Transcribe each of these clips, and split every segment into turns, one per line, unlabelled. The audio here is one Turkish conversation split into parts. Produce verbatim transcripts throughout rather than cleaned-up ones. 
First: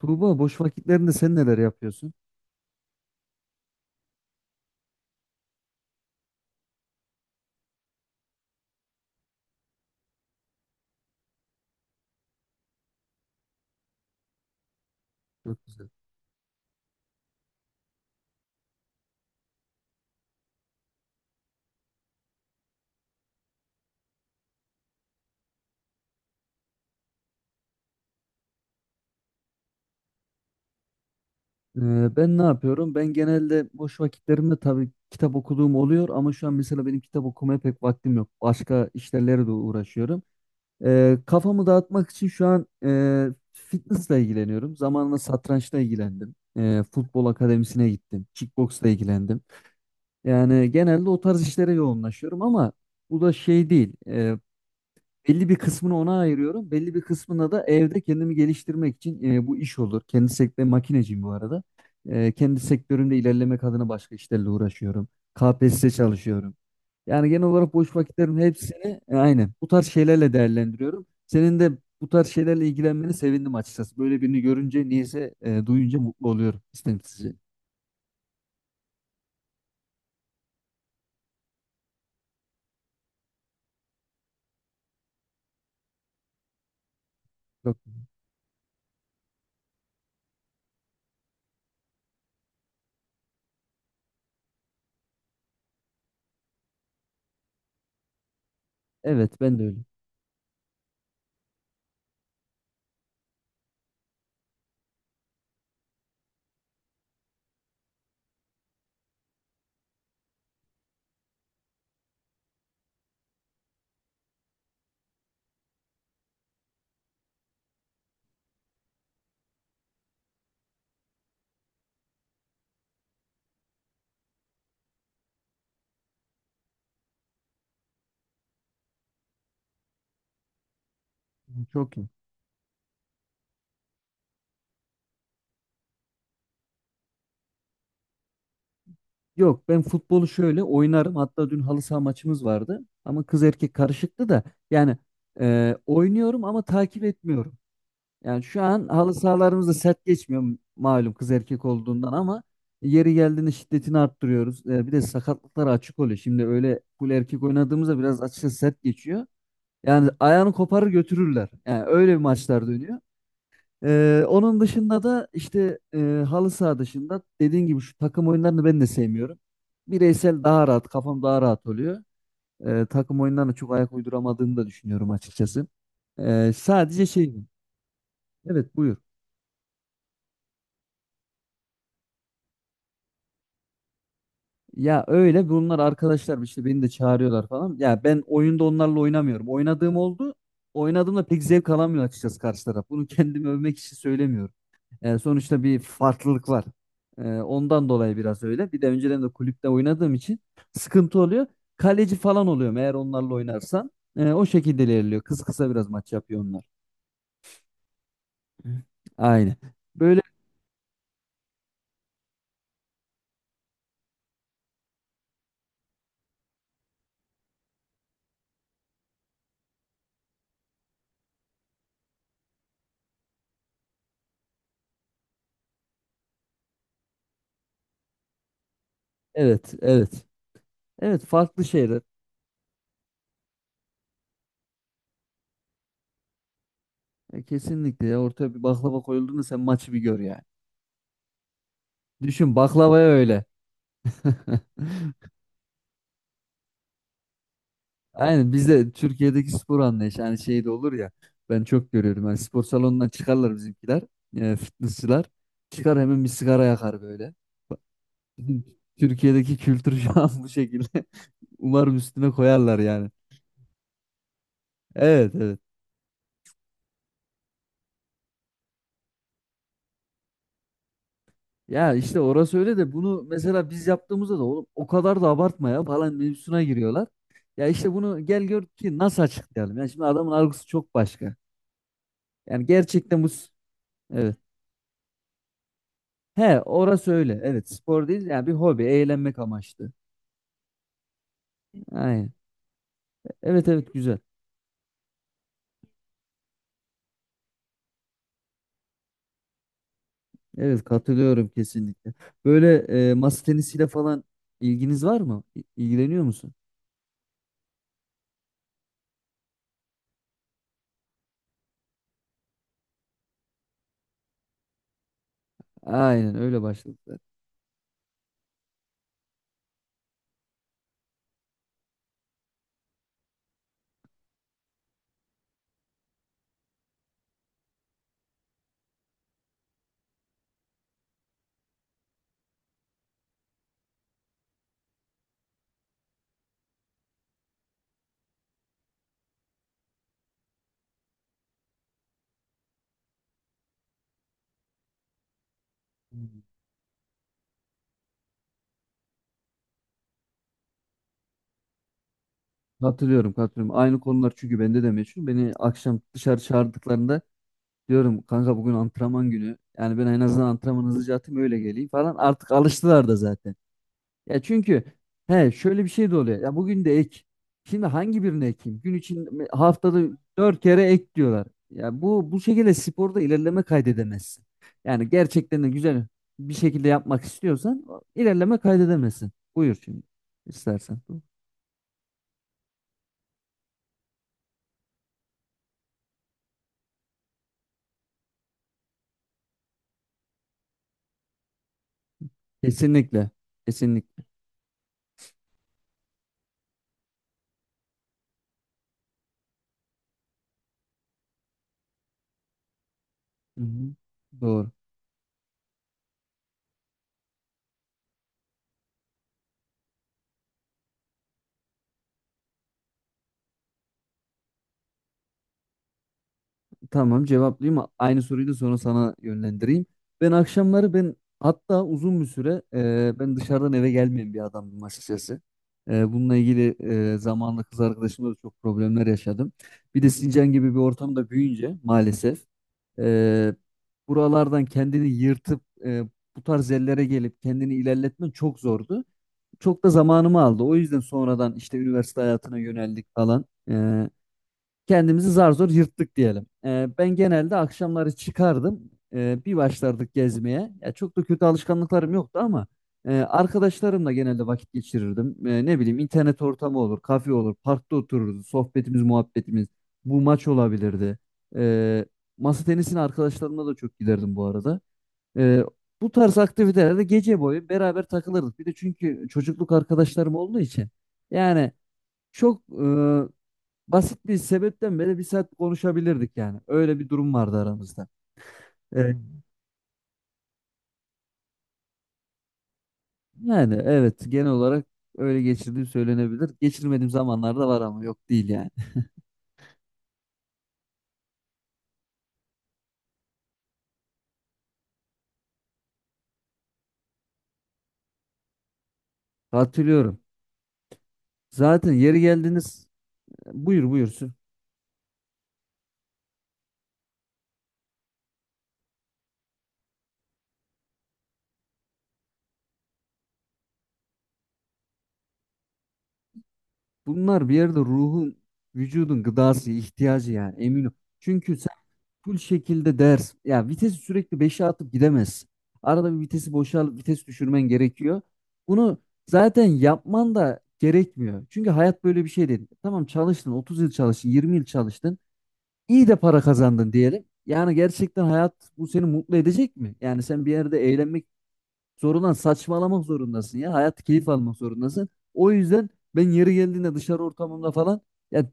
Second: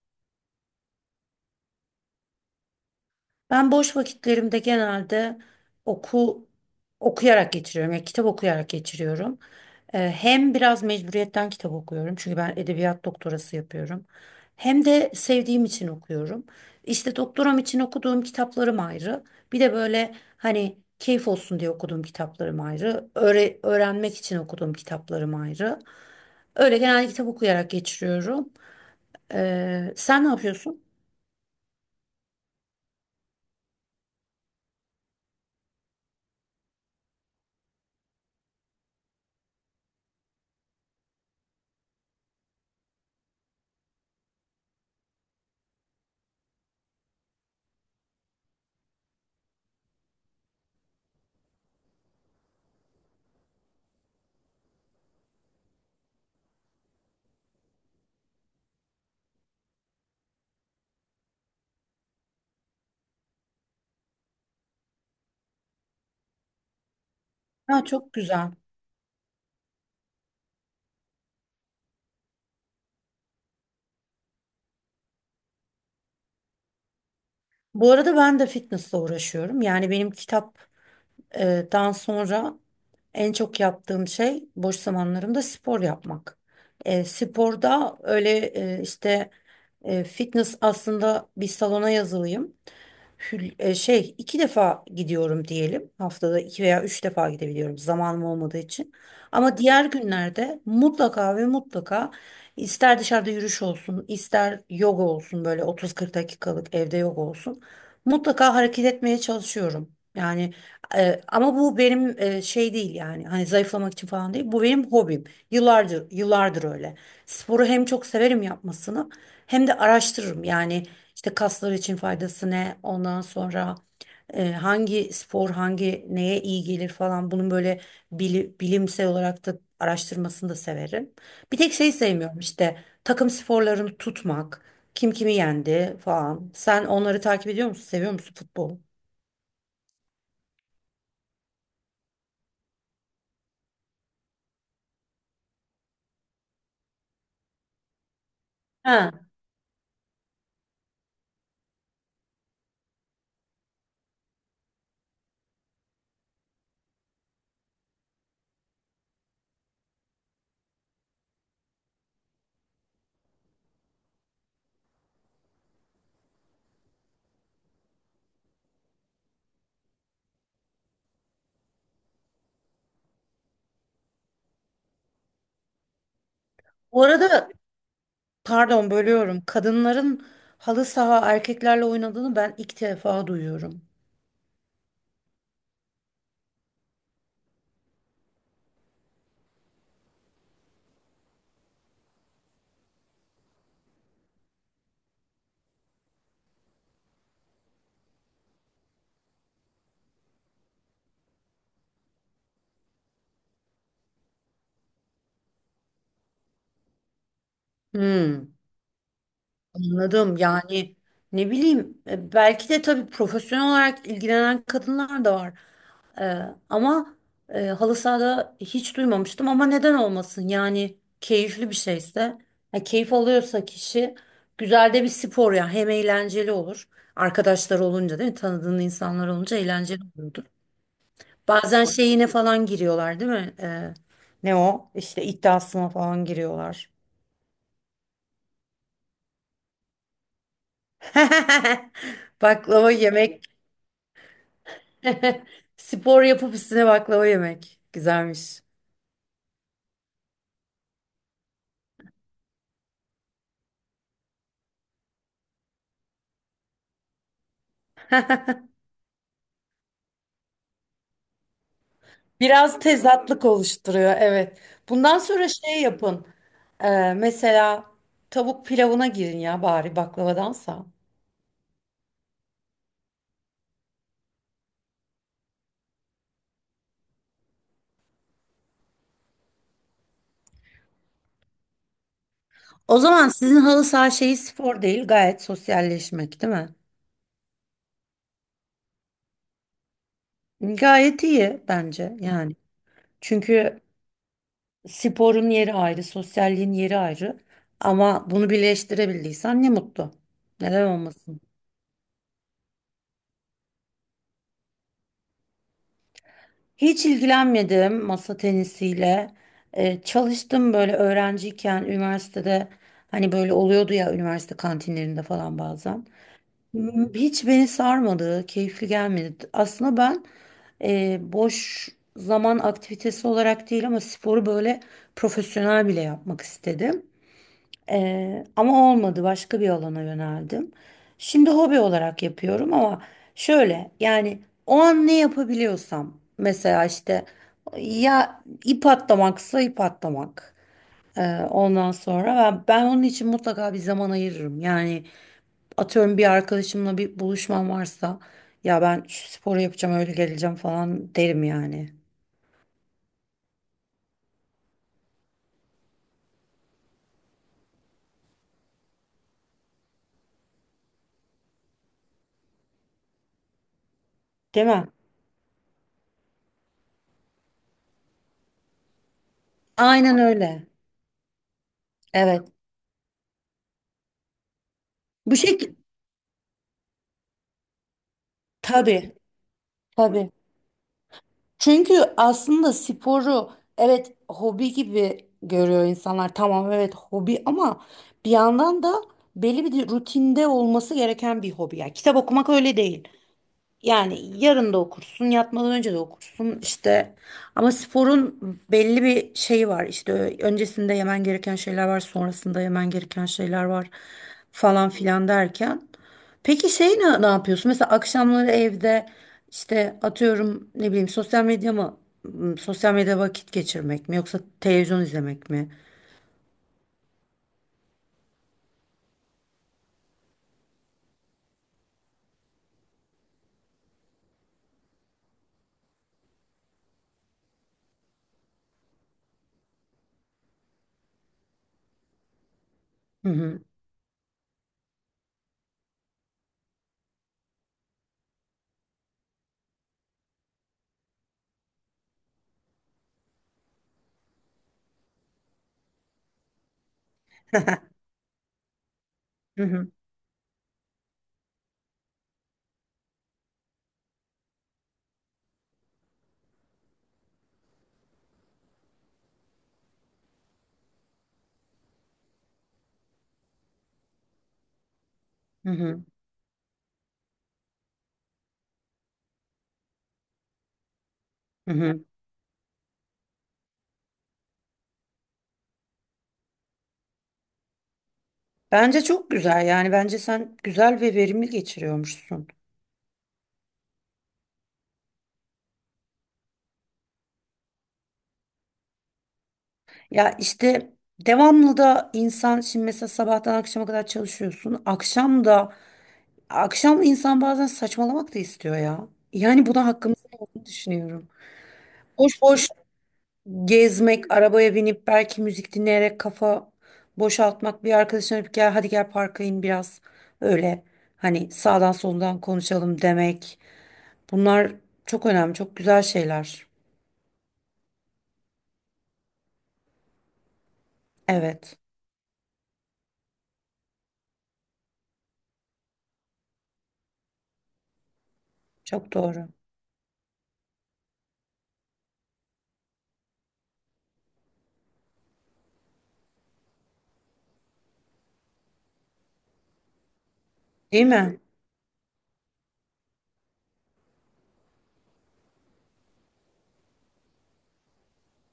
Tuğba, boş vakitlerinde sen neler yapıyorsun?
Ben boş vakitlerimde genelde oku okuyarak geçiriyorum. Yani kitap okuyarak geçiriyorum. Ee, hem biraz mecburiyetten kitap okuyorum. Çünkü ben edebiyat doktorası yapıyorum. Hem de
Çok
sevdiğim
güzel.
için okuyorum. İşte doktoram için okuduğum kitaplarım ayrı. Bir de böyle hani keyif olsun diye okuduğum kitaplarım ayrı. Öğre- öğrenmek için okuduğum kitaplarım ayrı. Öyle genelde kitap okuyarak geçiriyorum. Ee, sen ne yapıyorsun?
Ee, ben ne yapıyorum? Ben genelde boş vakitlerimde tabii kitap okuduğum oluyor ama şu an mesela benim kitap okumaya pek vaktim yok. Başka işlerle de uğraşıyorum. Ee, kafamı dağıtmak için şu an e, fitnessle ilgileniyorum. Zamanla satrançla ilgilendim. Ee, futbol akademisine gittim. Kickboxla ilgilendim. Yani genelde o tarz işlere yoğunlaşıyorum ama bu da şey değil. Ee, Belli bir kısmını ona ayırıyorum. Belli bir kısmına da evde kendimi geliştirmek için e, bu iş olur. Kendi sektörüm, makineciyim bu arada. E, kendi sektörümde ilerlemek adına başka işlerle uğraşıyorum. K P S S çalışıyorum. Yani genel olarak
Ha,
boş
çok
vakitlerin
güzel.
hepsini e, aynen bu tarz şeylerle değerlendiriyorum. Senin de bu tarz şeylerle ilgilenmeni sevindim açıkçası. Böyle birini görünce, niyeyse e, duyunca mutlu oluyorum istemsizce.
Bu arada ben de fitnessle uğraşıyorum. Yani benim kitaptan sonra en çok yaptığım şey boş zamanlarımda spor yapmak. E,
Çok,
sporda öyle e, işte e, fitness aslında bir salona yazılıyım hül- e, şey iki defa gidiyorum diyelim. Haftada iki veya üç defa gidebiliyorum zamanım olmadığı için.
evet
Ama
ben de öyle.
diğer günlerde mutlaka ve mutlaka ister dışarıda yürüyüş olsun, ister yoga olsun böyle otuz kırk dakikalık evde yoga olsun. Mutlaka hareket etmeye çalışıyorum. Yani e, ama bu benim e, şey değil yani hani zayıflamak için falan değil. Bu benim hobim. Yıllardır yıllardır öyle. Sporu hem çok severim yapmasını hem de araştırırım. Yani işte kaslar için faydası ne? Ondan sonra e, hangi spor hangi neye iyi gelir falan bunun böyle bili- bilimsel olarak da araştırmasını da severim. Bir tek
Çok.
şey sevmiyorum, işte takım sporlarını tutmak, kim kimi yendi falan. Sen onları takip ediyor musun? Seviyor musun futbolu?
Yok, ben futbolu şöyle oynarım. Hatta dün halı saha maçımız vardı. Ama kız erkek karışıktı da. Yani e, oynuyorum ama takip etmiyorum. Yani şu an
Ha,
halı sahalarımız da sert geçmiyor, malum kız erkek olduğundan, ama yeri geldiğinde şiddetini arttırıyoruz. E, bir de sakatlıklar açık oluyor. Şimdi öyle full erkek oynadığımızda biraz açıkçası sert geçiyor. Yani ayağını koparır götürürler. Yani öyle bir maçlar dönüyor. Ee, onun dışında da işte e, halı saha dışında dediğin gibi şu takım oyunlarını ben de sevmiyorum. Bireysel daha rahat, kafam daha rahat oluyor. Ee, takım oyunlarına çok ayak uyduramadığımı da düşünüyorum açıkçası. Ee,
bu
sadece şey,
arada
evet
pardon
buyur.
bölüyorum. Kadınların halı saha erkeklerle oynadığını ben ilk defa duyuyorum.
Ya öyle, bunlar arkadaşlar işte, beni de çağırıyorlar falan. Ya ben oyunda onlarla oynamıyorum. Oynadığım oldu. Oynadığımda pek zevk alamıyor açıkçası karşı taraf. Bunu kendimi övmek için söylemiyorum. E, sonuçta bir farklılık var. E, ondan dolayı biraz öyle. Bir de önceden de kulüpte oynadığım için sıkıntı oluyor. Kaleci falan oluyorum eğer onlarla oynarsan. E, o şekilde ilerliyor. Kısa kısa biraz maç yapıyor onlar.
Hmm.
Hı. Aynen. Böyle
Anladım. Yani ne bileyim e, belki de tabii profesyonel olarak ilgilenen kadınlar da var. E, Ama e, halı sahada hiç duymamıştım ama neden olmasın? Yani keyifli bir şeyse, ya keyif alıyorsa kişi, güzel de bir spor ya. Hem eğlenceli olur. Arkadaşlar olunca değil mi? Tanıdığın insanlar olunca
evet
eğlenceli
evet.
oluyordur.
Evet, farklı
Bazen
şeyler.
şeyine falan giriyorlar değil mi? E, ne o? İşte iddiasına falan giriyorlar.
E, kesinlikle ya, ortaya bir baklava koyulduğunda sen maçı bir gör yani. Düşün
Baklava
baklavaya
yemek.
öyle.
Spor yapıp üstüne baklava yemek.
Aynen,
Güzelmiş.
bizde Türkiye'deki spor anlayışı hani şey de olur ya, ben çok görüyorum yani, spor salonundan çıkarlar bizimkiler, e, fitnessçılar, çıkar hemen bir sigara yakar böyle. Bak, bizim Türkiye'deki kültür şu an bu şekilde. Umarım üstüne
Biraz
koyarlar yani.
tezatlık oluşturuyor, evet. Bundan
Evet
sonra
evet.
şey yapın. Ee, mesela tavuk pilavına girin ya bari baklavadansa.
Ya işte orası öyle de, bunu mesela biz yaptığımızda da oğlum o kadar da abartma ya falan mevzusuna giriyorlar. Ya işte bunu gel gör ki nasıl açıklayalım. Yani şimdi adamın algısı çok başka. Yani
O
gerçekten bu
zaman
s-
sizin halı saha
evet.
şeyi spor değil, gayet sosyalleşmek, değil
He
mi?
orası öyle. Evet, spor değil yani, bir hobi, eğlenmek amaçlı.
Gayet iyi bence
Aynen.
yani.
Evet
Çünkü
evet güzel.
sporun yeri ayrı, sosyalliğin yeri ayrı. Ama bunu birleştirebildiysen ne mutlu.
Evet,
Neden olmasın?
katılıyorum kesinlikle. Böyle e, masa tenisiyle falan ilginiz var mı? İ- İlgileniyor musun?
Hiç ilgilenmedim masa tenisiyle. Ee, çalıştım böyle öğrenciyken üniversitede, hani böyle oluyordu ya üniversite kantinlerinde falan bazen.
Aynen öyle başladık
M-
zaten.
Hiç beni sarmadı, keyifli gelmedi. Aslında ben e, boş zaman aktivitesi olarak değil ama sporu böyle profesyonel bile yapmak istedim. Ee, ama olmadı, başka bir alana yöneldim. Şimdi hobi olarak yapıyorum ama şöyle yani, o an ne yapabiliyorsam mesela işte ya ip atlamaksa ip atlamak. Ee, ondan sonra ben, ben onun için mutlaka bir zaman ayırırım. Yani atıyorum bir
Hmm.
arkadaşımla bir buluşmam varsa, ya ben şu sporu yapacağım öyle geleceğim falan derim yani.
Katılıyorum katılıyorum. Aynı konular çünkü bende de meşhur. Beni akşam dışarı çağırdıklarında diyorum kanka bugün antrenman günü. Yani ben en azından antrenmanı hızlıca atayım öyle geleyim falan. Artık alıştılar da zaten. Ya
Değil
çünkü
mi?
he şöyle bir şey de oluyor. Ya bugün de ek. Şimdi hangi birini ekeyim? Gün için haftada
Aynen
dört
öyle.
kere ek diyorlar. Ya bu bu
Evet.
şekilde sporda ilerleme kaydedemezsin. Yani
Bu
gerçekten de
şekilde
güzel bir şekilde yapmak istiyorsan o- ilerleme
tabii
kaydedemezsin. Buyur şimdi
tabii.
istersen.
Çünkü aslında sporu, evet, hobi gibi görüyor insanlar. Tamam, evet hobi ama bir yandan da belli bir rutinde olması gereken bir hobi. Yani kitap okumak öyle değil.
Kesinlikle.
Yani
Kesinlikle.
yarın da okursun, yatmadan önce de okursun işte. Ama sporun belli bir şeyi var. İşte ö- öncesinde yemen gereken şeyler var, sonrasında yemen gereken
Hı
şeyler var
hı. Doğru.
falan filan derken. Peki şey ne, ne yapıyorsun? Mesela akşamları evde işte atıyorum ne bileyim, sosyal medya mı? m, Sosyal medyada vakit geçirmek mi yoksa televizyon izlemek mi?
Tamam cevaplayayım. Aynı soruyu da sonra sana yönlendireyim. Ben akşamları ben hatta uzun bir süre e, ben dışarıdan eve gelmeyen bir adamdım açıkçası. E, bununla ilgili e, zamanla kız arkadaşımla da çok problemler yaşadım. Bir de Sincan gibi bir ortamda büyüyünce maalesef
Hı
e,
hı.
buralardan kendini yırtıp e, bu tarz yerlere gelip kendini ilerletmen çok zordu. Çok da zamanımı aldı. O yüzden sonradan işte üniversite hayatına yöneldik falan. E, Kendimizi zar zor yırttık diyelim. Ee, ben genelde akşamları çıkardım. Ee, bir
Hı hı.
başlardık gezmeye. Ya çok da kötü alışkanlıklarım yoktu ama e, arkadaşlarımla genelde vakit geçirirdim. Ee, ne bileyim, internet ortamı olur, kafe olur, parkta otururuz, sohbetimiz, muhabbetimiz. Bu maç olabilirdi. Ee, Masa tenisine arkadaşlarımla da çok giderdim bu arada. Ee,
Hı hı.
Bu tarz aktivitelerde gece boyu beraber takılırdık. Bir de çünkü çocukluk arkadaşlarım olduğu için yani
Hı hı.
çok e, basit bir sebepten beri bir saat konuşabilirdik yani. Öyle bir durum vardı aramızda.
Bence
Evet.
çok güzel yani, bence sen güzel ve verimli geçiriyormuşsun.
Yani evet, genel olarak öyle geçirdiğim söylenebilir. Geçirmediğim zamanlar da var ama yok değil yani.
Ya işte devamlı da insan, şimdi mesela sabahtan akşama kadar çalışıyorsun. Akşam da, akşam insan bazen saçmalamak da istiyor ya. Yani buna hakkımız
Hatırlıyorum.
olduğunu düşünüyorum.
Zaten yeri
Boş boş
geldiniz buyur
gezmek,
buyursun.
arabaya binip belki müzik dinleyerek kafa boşaltmak, bir arkadaşına bir gel hadi gel parka in biraz, öyle hani sağdan soldan konuşalım demek. Bunlar çok önemli, çok güzel şeyler.
Bunlar bir yerde ruhun, vücudun gıdası, ihtiyacı yani, eminim. Çünkü
Evet,
full şekilde ders. Ya vitesi sürekli beşe atıp gidemezsin. Arada bir vitesi boşal, vites düşürmen gerekiyor. Bunu
çok doğru.
zaten yapman da gerekmiyor. Çünkü hayat böyle bir şey değil. Tamam çalıştın otuz yıl, çalıştın yirmi yıl çalıştın. İyi de para kazandın diyelim. Yani gerçekten hayat bu, seni mutlu edecek mi? Yani sen bir yerde
Değil
eğlenmek
mi?
zorundan, saçmalamak zorundasın ya. Hayat, keyif almak zorundasın. O yüzden ben yeri geldiğinde dışarı ortamında falan ya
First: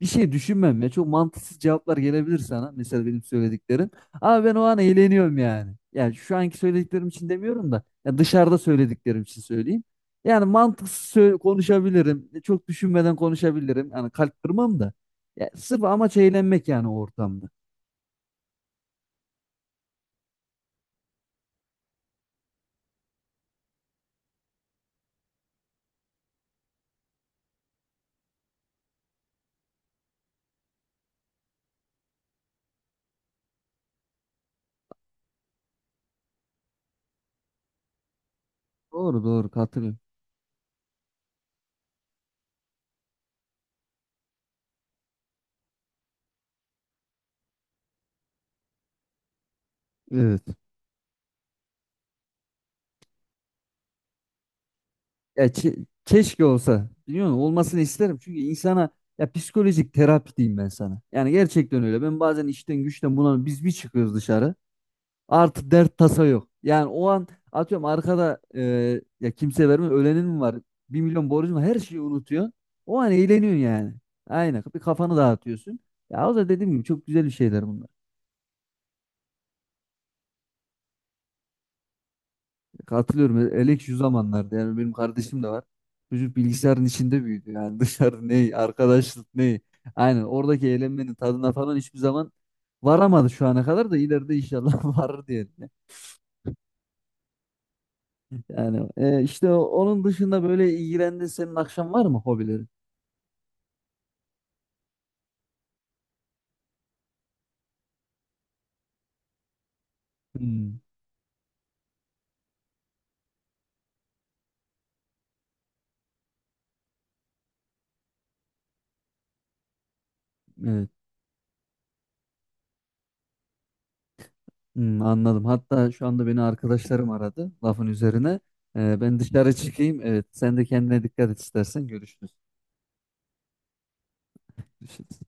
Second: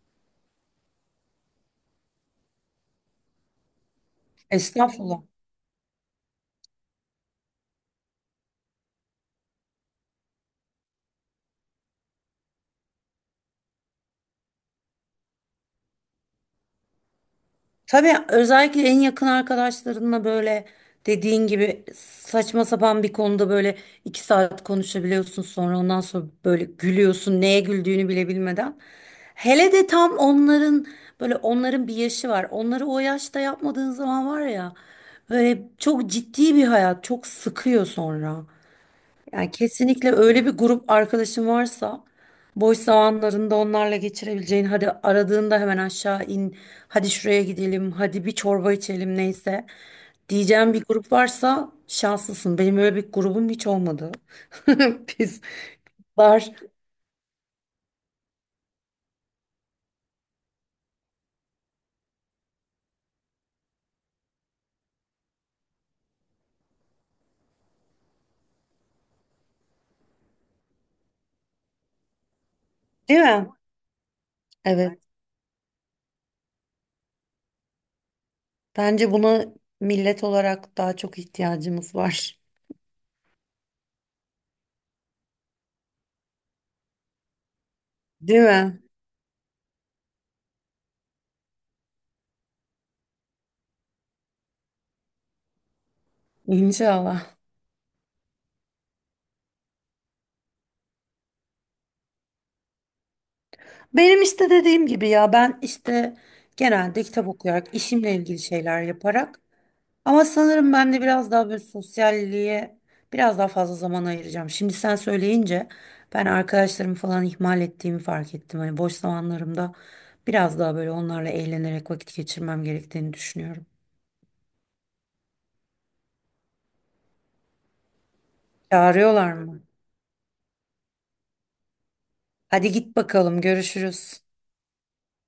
bir şey düşünmem ya. Çok mantıksız cevaplar gelebilir sana. Mesela benim söylediklerim. Ama ben o an
Estağfurullah.
eğleniyorum yani. Yani şu anki söylediklerim için demiyorum da, ya dışarıda söylediklerim için söyleyeyim. Yani mantıksız sö- konuşabilirim. E, Çok düşünmeden konuşabilirim. Yani kalp kırmam da. Ya sırf amaç eğlenmek yani o ortamda.
Tabii özellikle en yakın arkadaşlarınla böyle, dediğin gibi saçma sapan bir konuda böyle iki saat konuşabiliyorsun, sonra ondan sonra böyle gülüyorsun neye güldüğünü bile bilmeden. Hele de tam onların böyle, onların bir yaşı var. Onları o yaşta yapmadığın zaman var ya, böyle çok ciddi bir hayat çok sıkıyor sonra.
Doğru doğru
Yani
katılıyorum.
kesinlikle öyle bir grup arkadaşın varsa, boş zamanlarında onlarla geçirebileceğin, hadi aradığında hemen aşağı in, hadi şuraya gidelim, hadi bir çorba içelim neyse
Evet.
diyeceğim bir grup varsa şanslısın. Benim öyle bir grubum hiç olmadı. Biz
Ya çe- keşke
var
olsa. Biliyor musun? Olmasını isterim. Çünkü insana, ya psikolojik terapi diyeyim ben sana. Yani gerçekten öyle. Ben bazen işten güçten buna biz bir çıkıyoruz dışarı. Artık dert tasa yok. Yani o an atıyorum arkada e, ya kimse vermiyor. Ölenin mi var? Bir milyon borcun var. Her şeyi unutuyor. O an
değil mi?
eğleniyorsun yani. Aynen. Bir
Evet,
kafanı dağıtıyorsun. Ya o da dediğim gibi, çok güzel bir şeyler bunlar.
bence buna millet olarak daha çok ihtiyacımız var.
Katılıyorum. Elek şu zamanlarda yani, benim kardeşim de var. Çocuk bilgisayarın içinde büyüdü. Yani dışarı
Değil
ne,
mi?
arkadaşlık ne. Aynen, oradaki eğlenmenin tadına falan hiçbir zaman varamadı şu ana kadar da, ileride inşallah varır diyelim.
İnşallah.
Yani e, işte o- onun dışında böyle ilgilendiğin senin akşam var mı hobilerin?
Benim işte dediğim gibi ya, ben işte genelde kitap okuyarak, işimle ilgili şeyler yaparak. Ama sanırım
Hmm,
ben de biraz daha böyle sosyalliğe biraz daha fazla zaman ayıracağım. Şimdi sen söyleyince ben arkadaşlarımı falan ihmal ettiğimi fark ettim. Hani boş zamanlarımda biraz daha
evet.
böyle onlarla eğlenerek vakit geçirmem gerektiğini düşünüyorum.
Hmm, anladım. Hatta şu anda beni arkadaşlarım aradı lafın üzerine. E, ben
Çağırıyorlar
dışarı
mı?
çıkayım. Evet, sen de kendine dikkat et, istersen görüşürüz.
Hadi git bakalım, görüşürüz.
Görüşürüz.